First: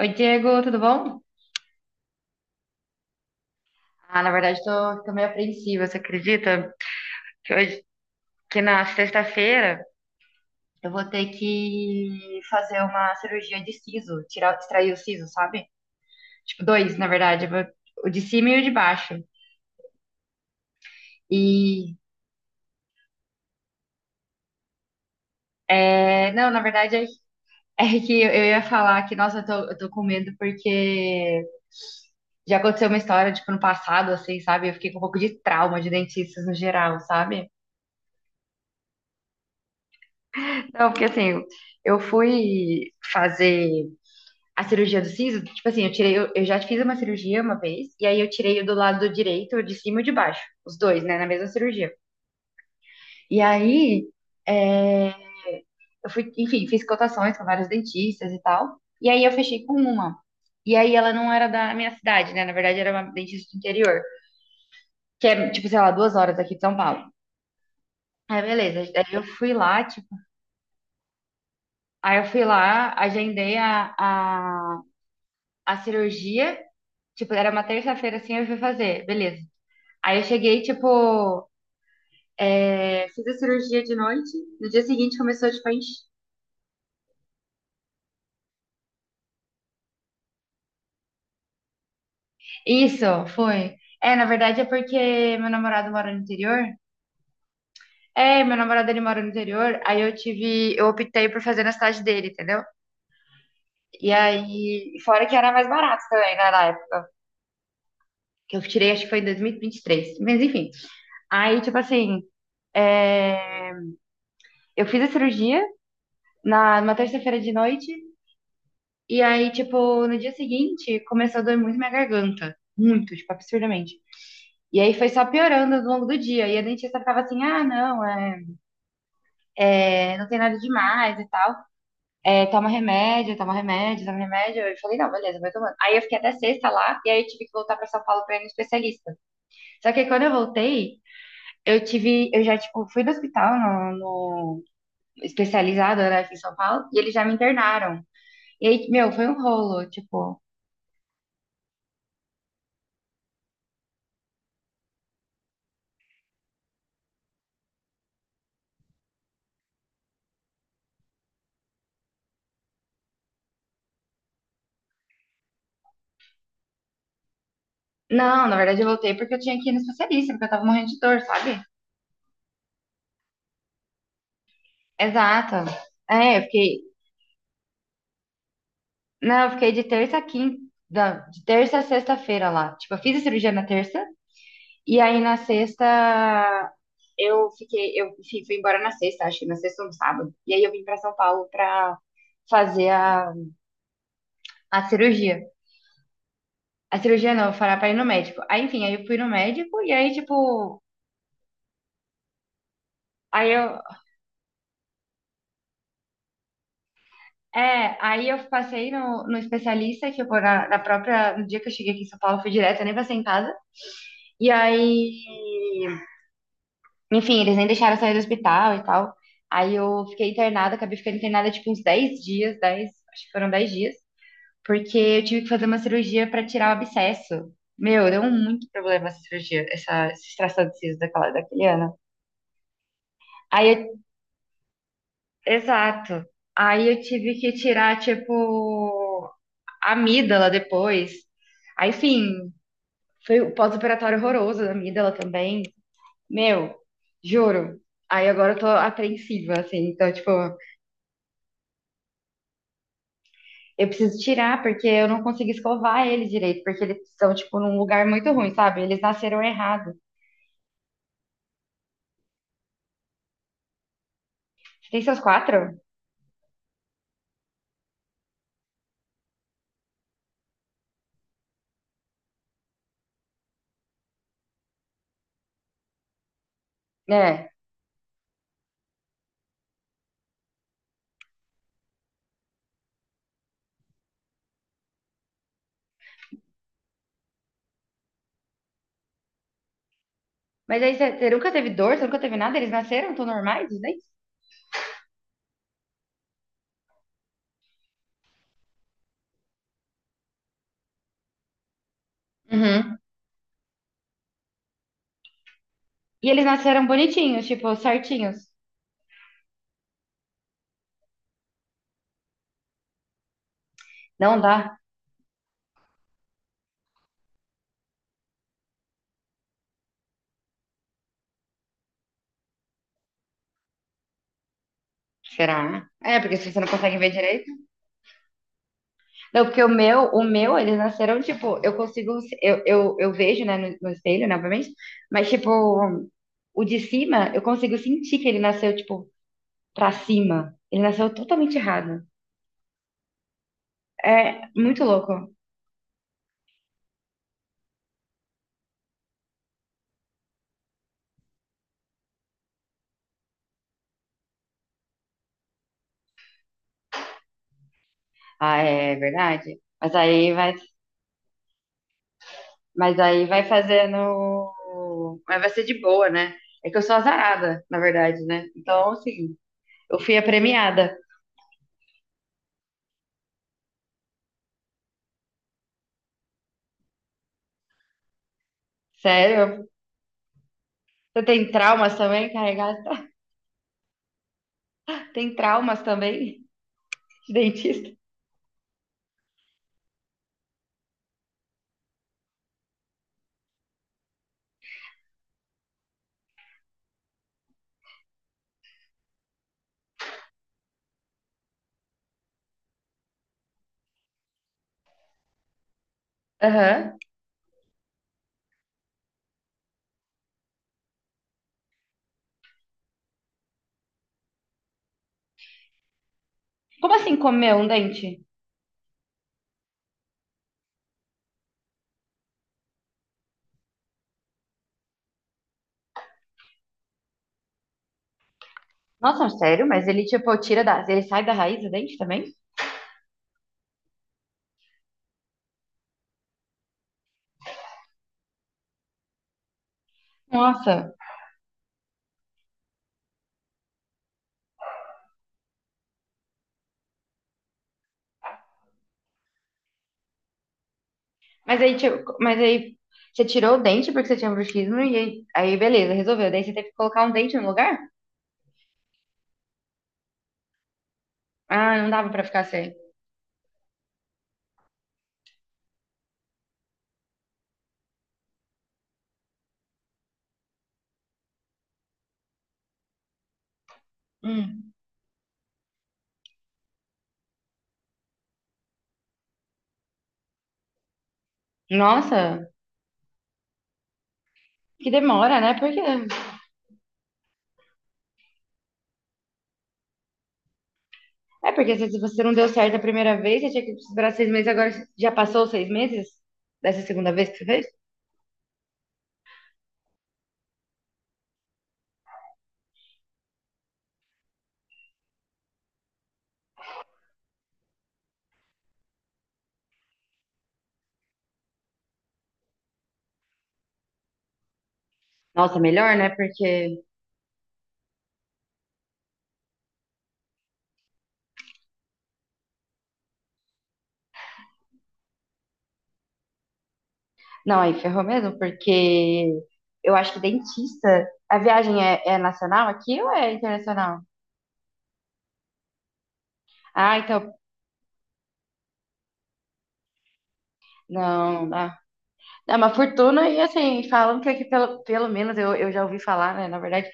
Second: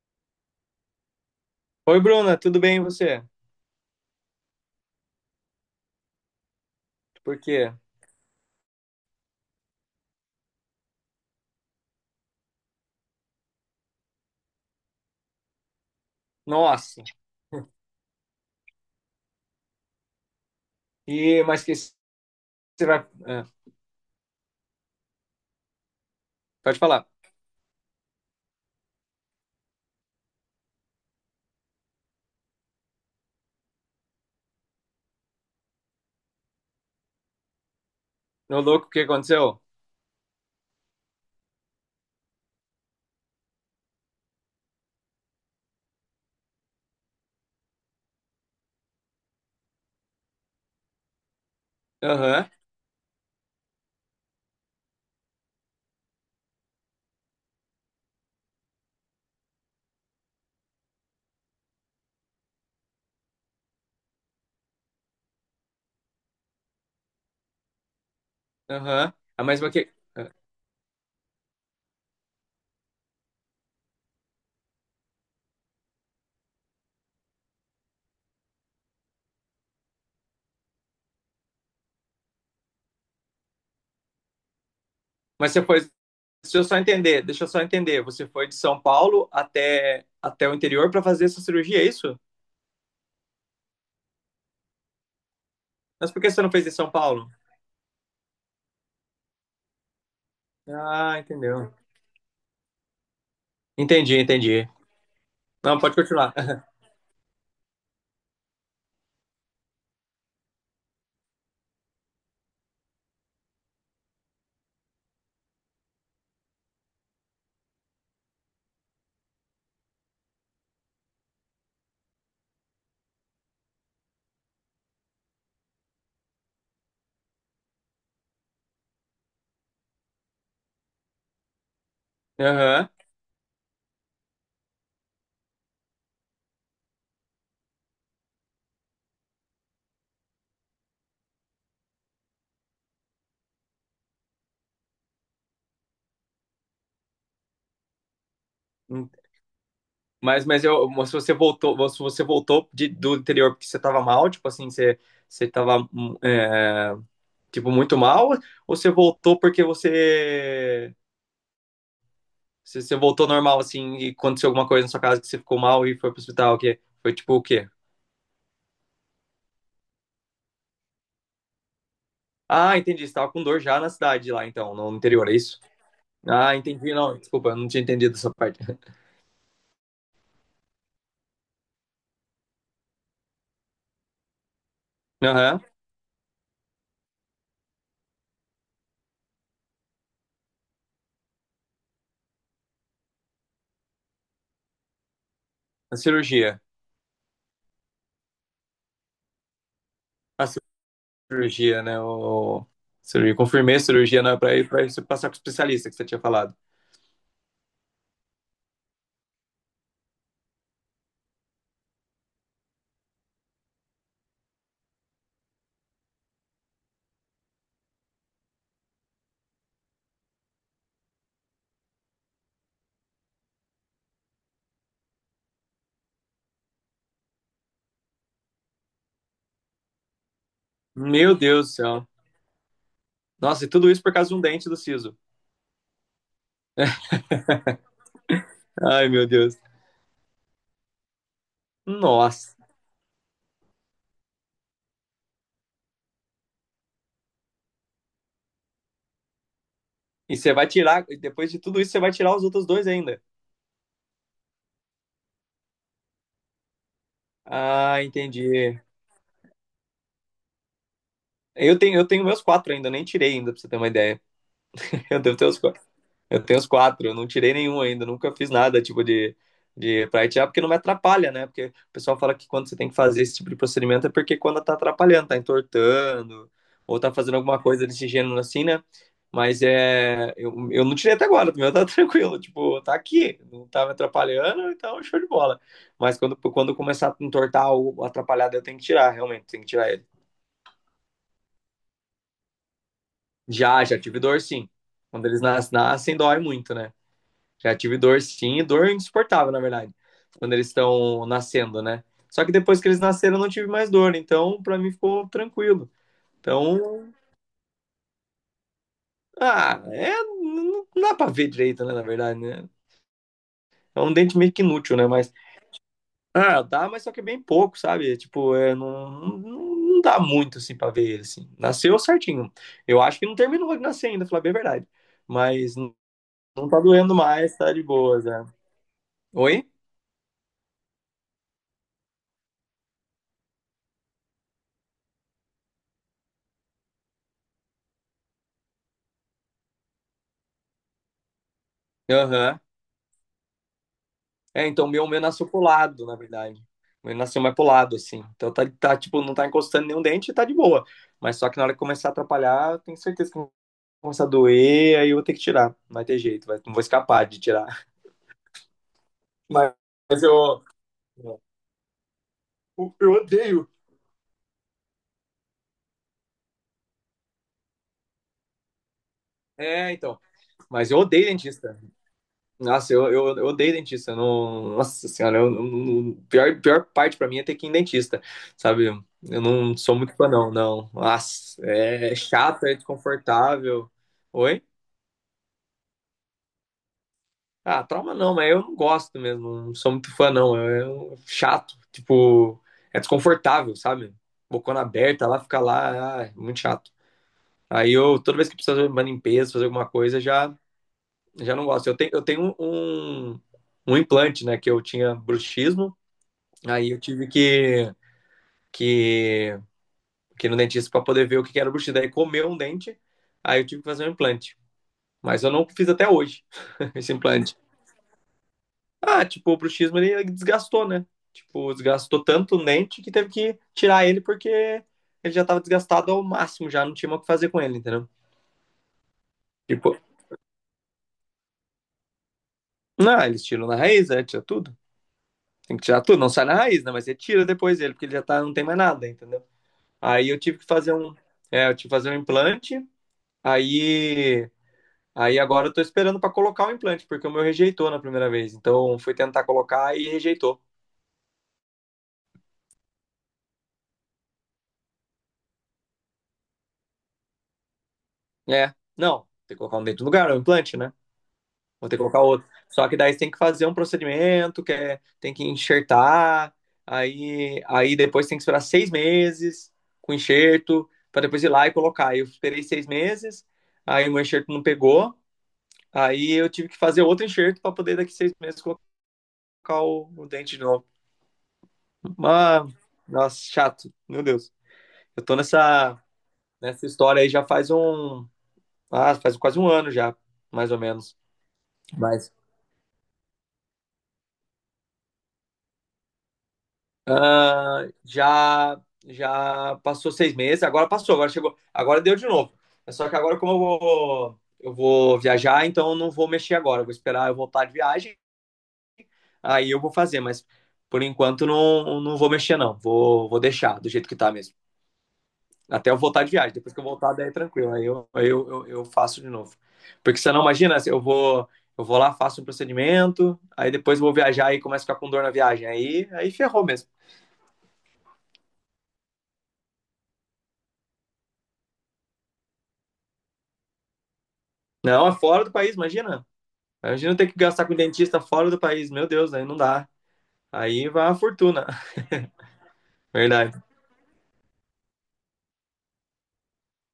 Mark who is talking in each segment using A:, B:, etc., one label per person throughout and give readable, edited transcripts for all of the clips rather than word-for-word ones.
A: Oi, Diego, tudo bom?
B: Oi, Bruna, tudo bem e você?
A: Ah, na verdade, tô meio apreensiva, você acredita?
B: Por
A: Que
B: quê?
A: hoje, que na sexta-feira, eu vou ter que fazer uma cirurgia de siso, tirar, extrair o siso, sabe? Tipo, dois,
B: Nossa.
A: na verdade, o de cima e o de baixo.
B: E mas que
A: E,
B: você vai, ah,
A: é, não, na
B: pode
A: verdade, é,
B: falar.
A: é que eu ia falar que, nossa, eu tô com medo porque já aconteceu uma história, tipo, no passado, assim, sabe? Eu fiquei com um pouco de trauma de dentistas no geral, sabe?
B: Meu louco, o que aconteceu?
A: Não, porque assim, eu fui fazer a cirurgia do siso, tipo assim, eu tirei, eu já fiz uma cirurgia uma vez, e aí eu tirei o do lado direito, o de cima e o de baixo, os dois, né, na mesma cirurgia.
B: Aham,
A: E aí, é, eu fui, enfim, fiz cotações com vários dentistas e tal, e aí eu fechei com uma. E aí ela não era da minha cidade, né, na verdade era uma dentista do interior, que é, tipo, sei lá, 2 horas aqui de São Paulo. Aí, beleza,
B: aham. Ah, mas o que? Ah,
A: aí eu fui lá, agendei a cirurgia. Tipo, era uma terça-feira assim, eu fui fazer, beleza. Aí eu cheguei, tipo, é, fiz a cirurgia de noite, no dia seguinte começou,
B: Mas você
A: tipo, a
B: foi,
A: encher.
B: deixa eu só entender, deixa eu só entender. Você foi de São Paulo até o interior para fazer essa cirurgia, é isso?
A: Isso, foi. É, na verdade é porque meu namorado
B: Mas
A: mora no
B: por que você não
A: interior.
B: fez em São Paulo?
A: É, meu namorado ele mora no interior, aí eu tive, eu
B: Ah,
A: optei por fazer na
B: entendeu.
A: cidade dele, entendeu? E
B: Entendi, entendi.
A: aí, fora que era mais
B: Não, pode
A: barato
B: continuar.
A: também, né, na época, que eu tirei, acho que foi em dois mil e vinte e três. Mas enfim. Aí, tipo assim, é, eu fiz a cirurgia numa terça-feira de noite. E aí, tipo, no dia seguinte, começou a doer muito minha garganta. Muito, tipo, absurdamente. E aí foi só piorando ao longo do dia. E a dentista ficava assim, ah, não, não tem nada demais e tal. É, toma
B: Aham.
A: remédio, toma remédio, toma remédio. Eu falei, não, beleza, vou tomando. Aí eu fiquei até sexta lá, e aí eu tive que voltar pra São Paulo pra ir no especialista. Só que aí quando eu voltei, eu tive, eu já, tipo, fui no hospital, no, no especializado, né, aqui em São Paulo, e eles já me internaram. E aí, meu, foi um rolo, tipo.
B: Mas se você voltou do interior porque você tava mal, tipo assim, você tava, tipo, muito mal, ou você voltou porque você voltou normal, assim, e aconteceu alguma coisa na sua casa que você ficou mal e foi pro hospital, o quê? Foi tipo o quê?
A: Não, na verdade eu voltei porque eu tinha que ir no especialista, porque eu tava morrendo de dor, sabe?
B: Ah, entendi, você tava com dor já na cidade lá, então, no interior, é
A: Exato.
B: isso?
A: É, eu
B: Ah,
A: fiquei.
B: entendi, não, desculpa, eu não tinha entendido essa parte.
A: Não, eu fiquei de terça a quinta. Não, de terça a sexta-feira lá. Tipo, eu fiz a cirurgia na terça, e aí na
B: Aham,
A: sexta eu fiquei. Eu fui embora na sexta, acho que na sexta ou no sábado. E aí eu vim pra São Paulo pra fazer a cirurgia.
B: a cirurgia.
A: A cirurgia não, eu falar pra ir no médico. Aí, enfim, aí eu fui no médico, e aí,
B: A
A: tipo.
B: cirurgia, né? O... Cirurgia.
A: Aí
B: Confirmei
A: eu,
B: a cirurgia né, para você passar com o especialista que você tinha falado.
A: é, aí eu passei no especialista, que eu vou na própria. No dia que eu cheguei aqui em São Paulo, eu fui direto, eu nem passei em casa. E aí. Enfim, eles nem deixaram eu sair do hospital e tal. Aí eu fiquei internada, acabei ficando internada tipo uns 10 dias, 10, acho que foram 10 dias, porque eu tive que fazer uma cirurgia pra tirar o abscesso. Meu, deu muito problema essa cirurgia, essa extração de siso daquela,
B: Meu
A: daquele
B: Deus do
A: ano.
B: céu. Nossa, e
A: Aí
B: tudo
A: eu,
B: isso por causa de um dente do siso.
A: exato. Aí eu tive que tirar,
B: Ai, meu
A: tipo,
B: Deus.
A: amígdala depois. Aí, enfim,
B: Nossa.
A: foi o pós-operatório horroroso da amígdala também. Meu, juro. Aí agora eu tô apreensiva, assim. Então, tipo,
B: E você vai tirar, e depois de tudo isso, você vai tirar os outros dois ainda.
A: eu preciso tirar porque eu não consigo escovar ele direito, porque eles estão, tipo, num
B: Ah,
A: lugar muito ruim,
B: entendi.
A: sabe? Eles nasceram errado.
B: Eu tenho meus quatro ainda, eu nem tirei ainda, pra você ter uma ideia.
A: Você tem
B: Eu
A: seus
B: devo ter os
A: quatro?
B: quatro. Eu tenho os quatro, eu não tirei nenhum ainda, nunca fiz nada tipo de, pra itiar, porque não me atrapalha, né? Porque o pessoal fala que quando você tem que fazer esse tipo de procedimento é porque quando tá atrapalhando, tá entortando, ou tá fazendo
A: É.
B: alguma coisa desse gênero assim, né? Mas é, eu não tirei até agora, o meu tá tranquilo, tipo, tá aqui, não tá me atrapalhando, então show de bola. Mas quando começar a entortar ou atrapalhar, daí eu tenho que tirar, realmente, tenho que tirar ele.
A: Mas aí você, você nunca teve dor, você nunca teve nada? Eles nasceram, tão normais,
B: Já,
A: né?
B: já tive dor sim. Quando eles nascem, dói muito, né? Já tive dor sim, dor insuportável, na verdade, quando eles estão nascendo, né? Só que depois que
A: Uhum.
B: eles nasceram eu não tive mais dor, então pra mim ficou tranquilo.
A: E eles nasceram
B: Então,
A: bonitinhos, tipo, certinhos.
B: ah, é, não dá pra ver direito, né, na verdade, né? É um dente
A: Não
B: meio que
A: dá.
B: inútil, né? Mas, ah, dá, mas só que é bem pouco, sabe? É, tipo, é, não dá muito, assim, pra ver ele, assim. Nasceu certinho. Eu acho que não terminou de nascer ainda, pra falar bem a verdade. Mas
A: Será?
B: não,
A: É, porque se você não
B: não tá
A: consegue ver
B: doendo
A: direito.
B: mais, tá de boas, né?
A: Não, porque
B: Oi?
A: eles nasceram, tipo, eu consigo, eu vejo, né, no espelho, né, obviamente, mas, tipo, o de cima, eu consigo sentir que ele nasceu, tipo, pra cima. Ele nasceu totalmente errado.
B: Aham.
A: É
B: É,
A: muito
B: então o meu
A: louco.
B: nasceu pro lado, na verdade. O meu nasceu mais pro lado, assim. Então tá, tipo, não tá encostando nenhum dente e tá de boa. Mas só que na hora que começar a atrapalhar, eu tenho certeza que vai começar a doer, aí eu vou ter que tirar. Não vai ter jeito, não vou escapar de tirar.
A: Ah, é verdade.
B: Mas
A: Mas aí vai,
B: eu,
A: mas
B: eu
A: aí vai
B: odeio.
A: fazendo, mas vai ser de boa, né? É que eu sou azarada, na verdade, né? Então, assim,
B: É,
A: eu fui
B: então.
A: a
B: Mas
A: premiada.
B: eu odeio dentista. Nossa, eu odeio dentista. Eu Não, nossa senhora, eu não- pior, pior parte pra mim é ter que ir em dentista, sabe? Eu
A: Sério?
B: não sou muito fã, não, não.
A: Você tem
B: Nossa,
A: traumas
B: é
A: também,
B: chato, é
A: carregada?
B: desconfortável. Oi?
A: Tem traumas também de
B: Ah,
A: dentista?
B: trauma não, mas eu não gosto mesmo. Não sou muito fã, não. Chato, tipo, é desconfortável, sabe? Bocona aberta lá, fica lá, ah, é muito chato. Aí eu, toda vez que preciso fazer uma limpeza, fazer alguma coisa, já, já não gosto. Eu tenho um, um implante, né, que eu tinha bruxismo. Aí
A: Aham.
B: eu tive que, que ir no dentista para poder ver o que que era o buchido. Aí comeu um dente, aí eu tive que fazer um implante. Mas eu não fiz até hoje
A: Como
B: esse
A: assim comer
B: implante.
A: um dente?
B: Ah, tipo, o bruxismo ele desgastou, né? Tipo, desgastou tanto o dente que teve que tirar ele porque ele já tava desgastado ao máximo, já não tinha mais o que fazer com ele, entendeu?
A: Nossa, sério? Mas
B: Tipo,
A: ele, tipo, tira da... Ele sai da raiz do dente também?
B: não, eles tiram na raiz, né? Tira tudo. Tem que tirar tudo, não sai na raiz, né? Mas você tira depois ele, porque ele já tá, não tem mais nada, entendeu? Aí eu tive que fazer
A: Nossa.
B: um. É, eu tive que fazer um implante. Aí Aí agora eu tô esperando pra colocar o implante, porque o meu rejeitou na primeira vez. Então fui tentar colocar e rejeitou.
A: Mas aí você tirou o dente porque você tinha bruxismo e aí, beleza, resolveu. Daí você teve que colocar um dente no lugar?
B: É, não, tem que colocar um dentro do lugar, é um implante, né?
A: Ah,
B: Vou
A: não
B: ter que
A: dava
B: colocar
A: pra ficar
B: outro.
A: sem.
B: Só que daí você tem que fazer um procedimento, que é, tem que enxertar, aí depois tem que esperar 6 meses com enxerto, pra depois ir lá e colocar. Aí eu esperei 6 meses, aí o meu enxerto não
A: Hum.
B: pegou, aí eu tive que fazer outro enxerto pra poder daqui 6 meses colocar o dente de novo.
A: Nossa,
B: Ah, nossa, chato, meu Deus.
A: que
B: Eu tô
A: demora, né? Por quê?
B: nessa história aí já faz um. Ah, faz quase um ano já, mais ou menos.
A: É porque se você
B: Mas
A: não deu certo a primeira vez, você tinha que esperar 6 meses, agora já passou os 6 meses dessa segunda vez que você fez?
B: ah, já já passou 6 meses, agora passou, agora chegou, agora deu de novo. É só que agora, como eu vou viajar, então eu não vou mexer agora. Eu vou esperar eu voltar de viagem, aí eu vou fazer, mas por enquanto não, não vou mexer, não. Vou deixar do jeito que tá mesmo.
A: Nossa,
B: Até
A: melhor,
B: eu
A: né?
B: voltar de viagem. Depois
A: Porque.
B: que eu voltar, daí é tranquilo. Aí eu faço de novo. Porque você não imagina, assim, eu vou lá, faço um procedimento, aí depois vou viajar e começo a ficar com dor na viagem. Aí ferrou mesmo.
A: Não, aí ferrou mesmo, porque eu acho que dentista. A viagem é, é nacional aqui ou é internacional?
B: Não, é fora do país, imagina.
A: Ah,
B: Imagina ter
A: então.
B: que gastar com dentista fora do país. Meu Deus, aí não dá. Aí vai uma
A: Não,
B: fortuna.
A: dá, uma fortuna e
B: Verdade.
A: assim, falam que aqui, pelo menos, eu já ouvi falar, né? Na verdade,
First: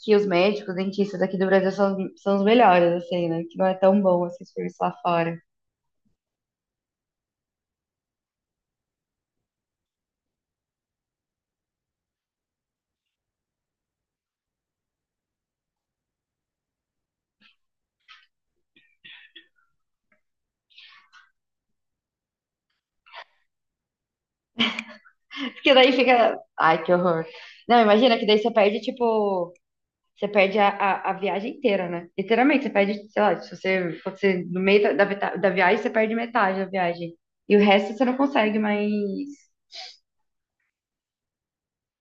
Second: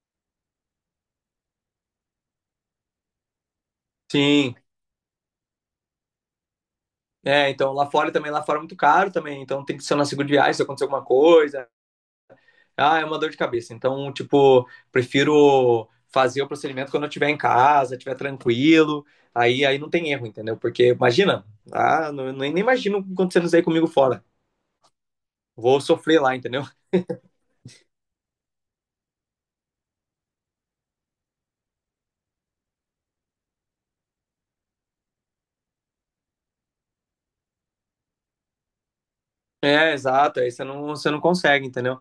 A: que os médicos, dentistas aqui do Brasil são os melhores, assim, né? Que não é tão bom assim, o
B: Sim.
A: serviço lá fora.
B: É, então lá fora também, lá fora é muito caro também. Então tem que ser na segunda viagem se acontecer alguma coisa. Ah, é uma dor de cabeça. Então, tipo, prefiro fazer o procedimento quando eu estiver em casa, estiver tranquilo. Aí não tem erro, entendeu? Porque imagina, ah, não, nem imagino acontecendo isso aí comigo fora.
A: Porque
B: Vou
A: daí
B: sofrer lá,
A: fica.
B: entendeu?
A: Ai, que horror. Não, imagina que daí você perde, tipo, você perde a viagem inteira, né? Literalmente, você perde, sei lá, se você, quando você no meio da, da viagem, você perde metade da viagem. E o resto você não consegue mais.
B: É, exato. Aí você não consegue, entendeu?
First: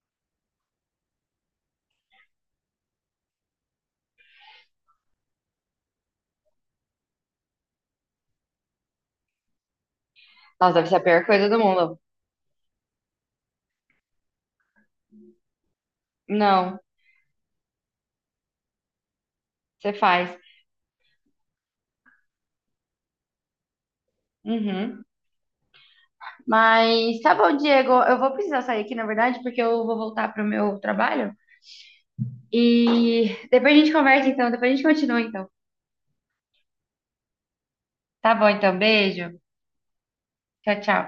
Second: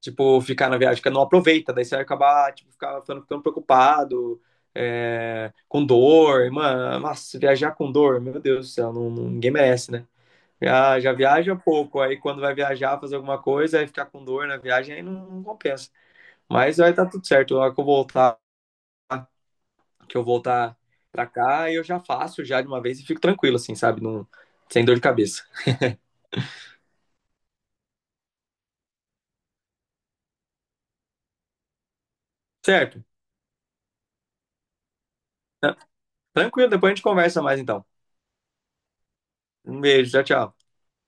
B: Tipo, ficar na viagem, que não aproveita. Daí você vai acabar, tipo, ficando preocupado, com dor. Mano, nossa, viajar com dor, meu Deus do céu, ninguém merece, né?
A: Nossa, deve ser a
B: Já, já
A: pior coisa
B: viaja
A: do mundo.
B: pouco, aí quando vai viajar, fazer alguma coisa, aí ficar com dor na viagem, aí não, não compensa. Mas
A: Não,
B: vai estar tudo certo. Na hora que eu voltar,
A: você
B: que eu
A: faz.
B: voltar pra cá, eu já faço já de uma vez e fico tranquilo, assim, sabe? Não, sem dor de
A: Uhum.
B: cabeça.
A: Mas tá bom, Diego. Eu vou precisar sair aqui, na verdade, porque eu vou voltar pro meu trabalho. E
B: Certo?
A: depois a gente conversa, então. Depois a gente continua, então.
B: Tá- Tranquilo, depois a gente conversa mais então.
A: Tá bom, então. Beijo.
B: Um beijo, tchau, tchau.
A: Tchau, tchau.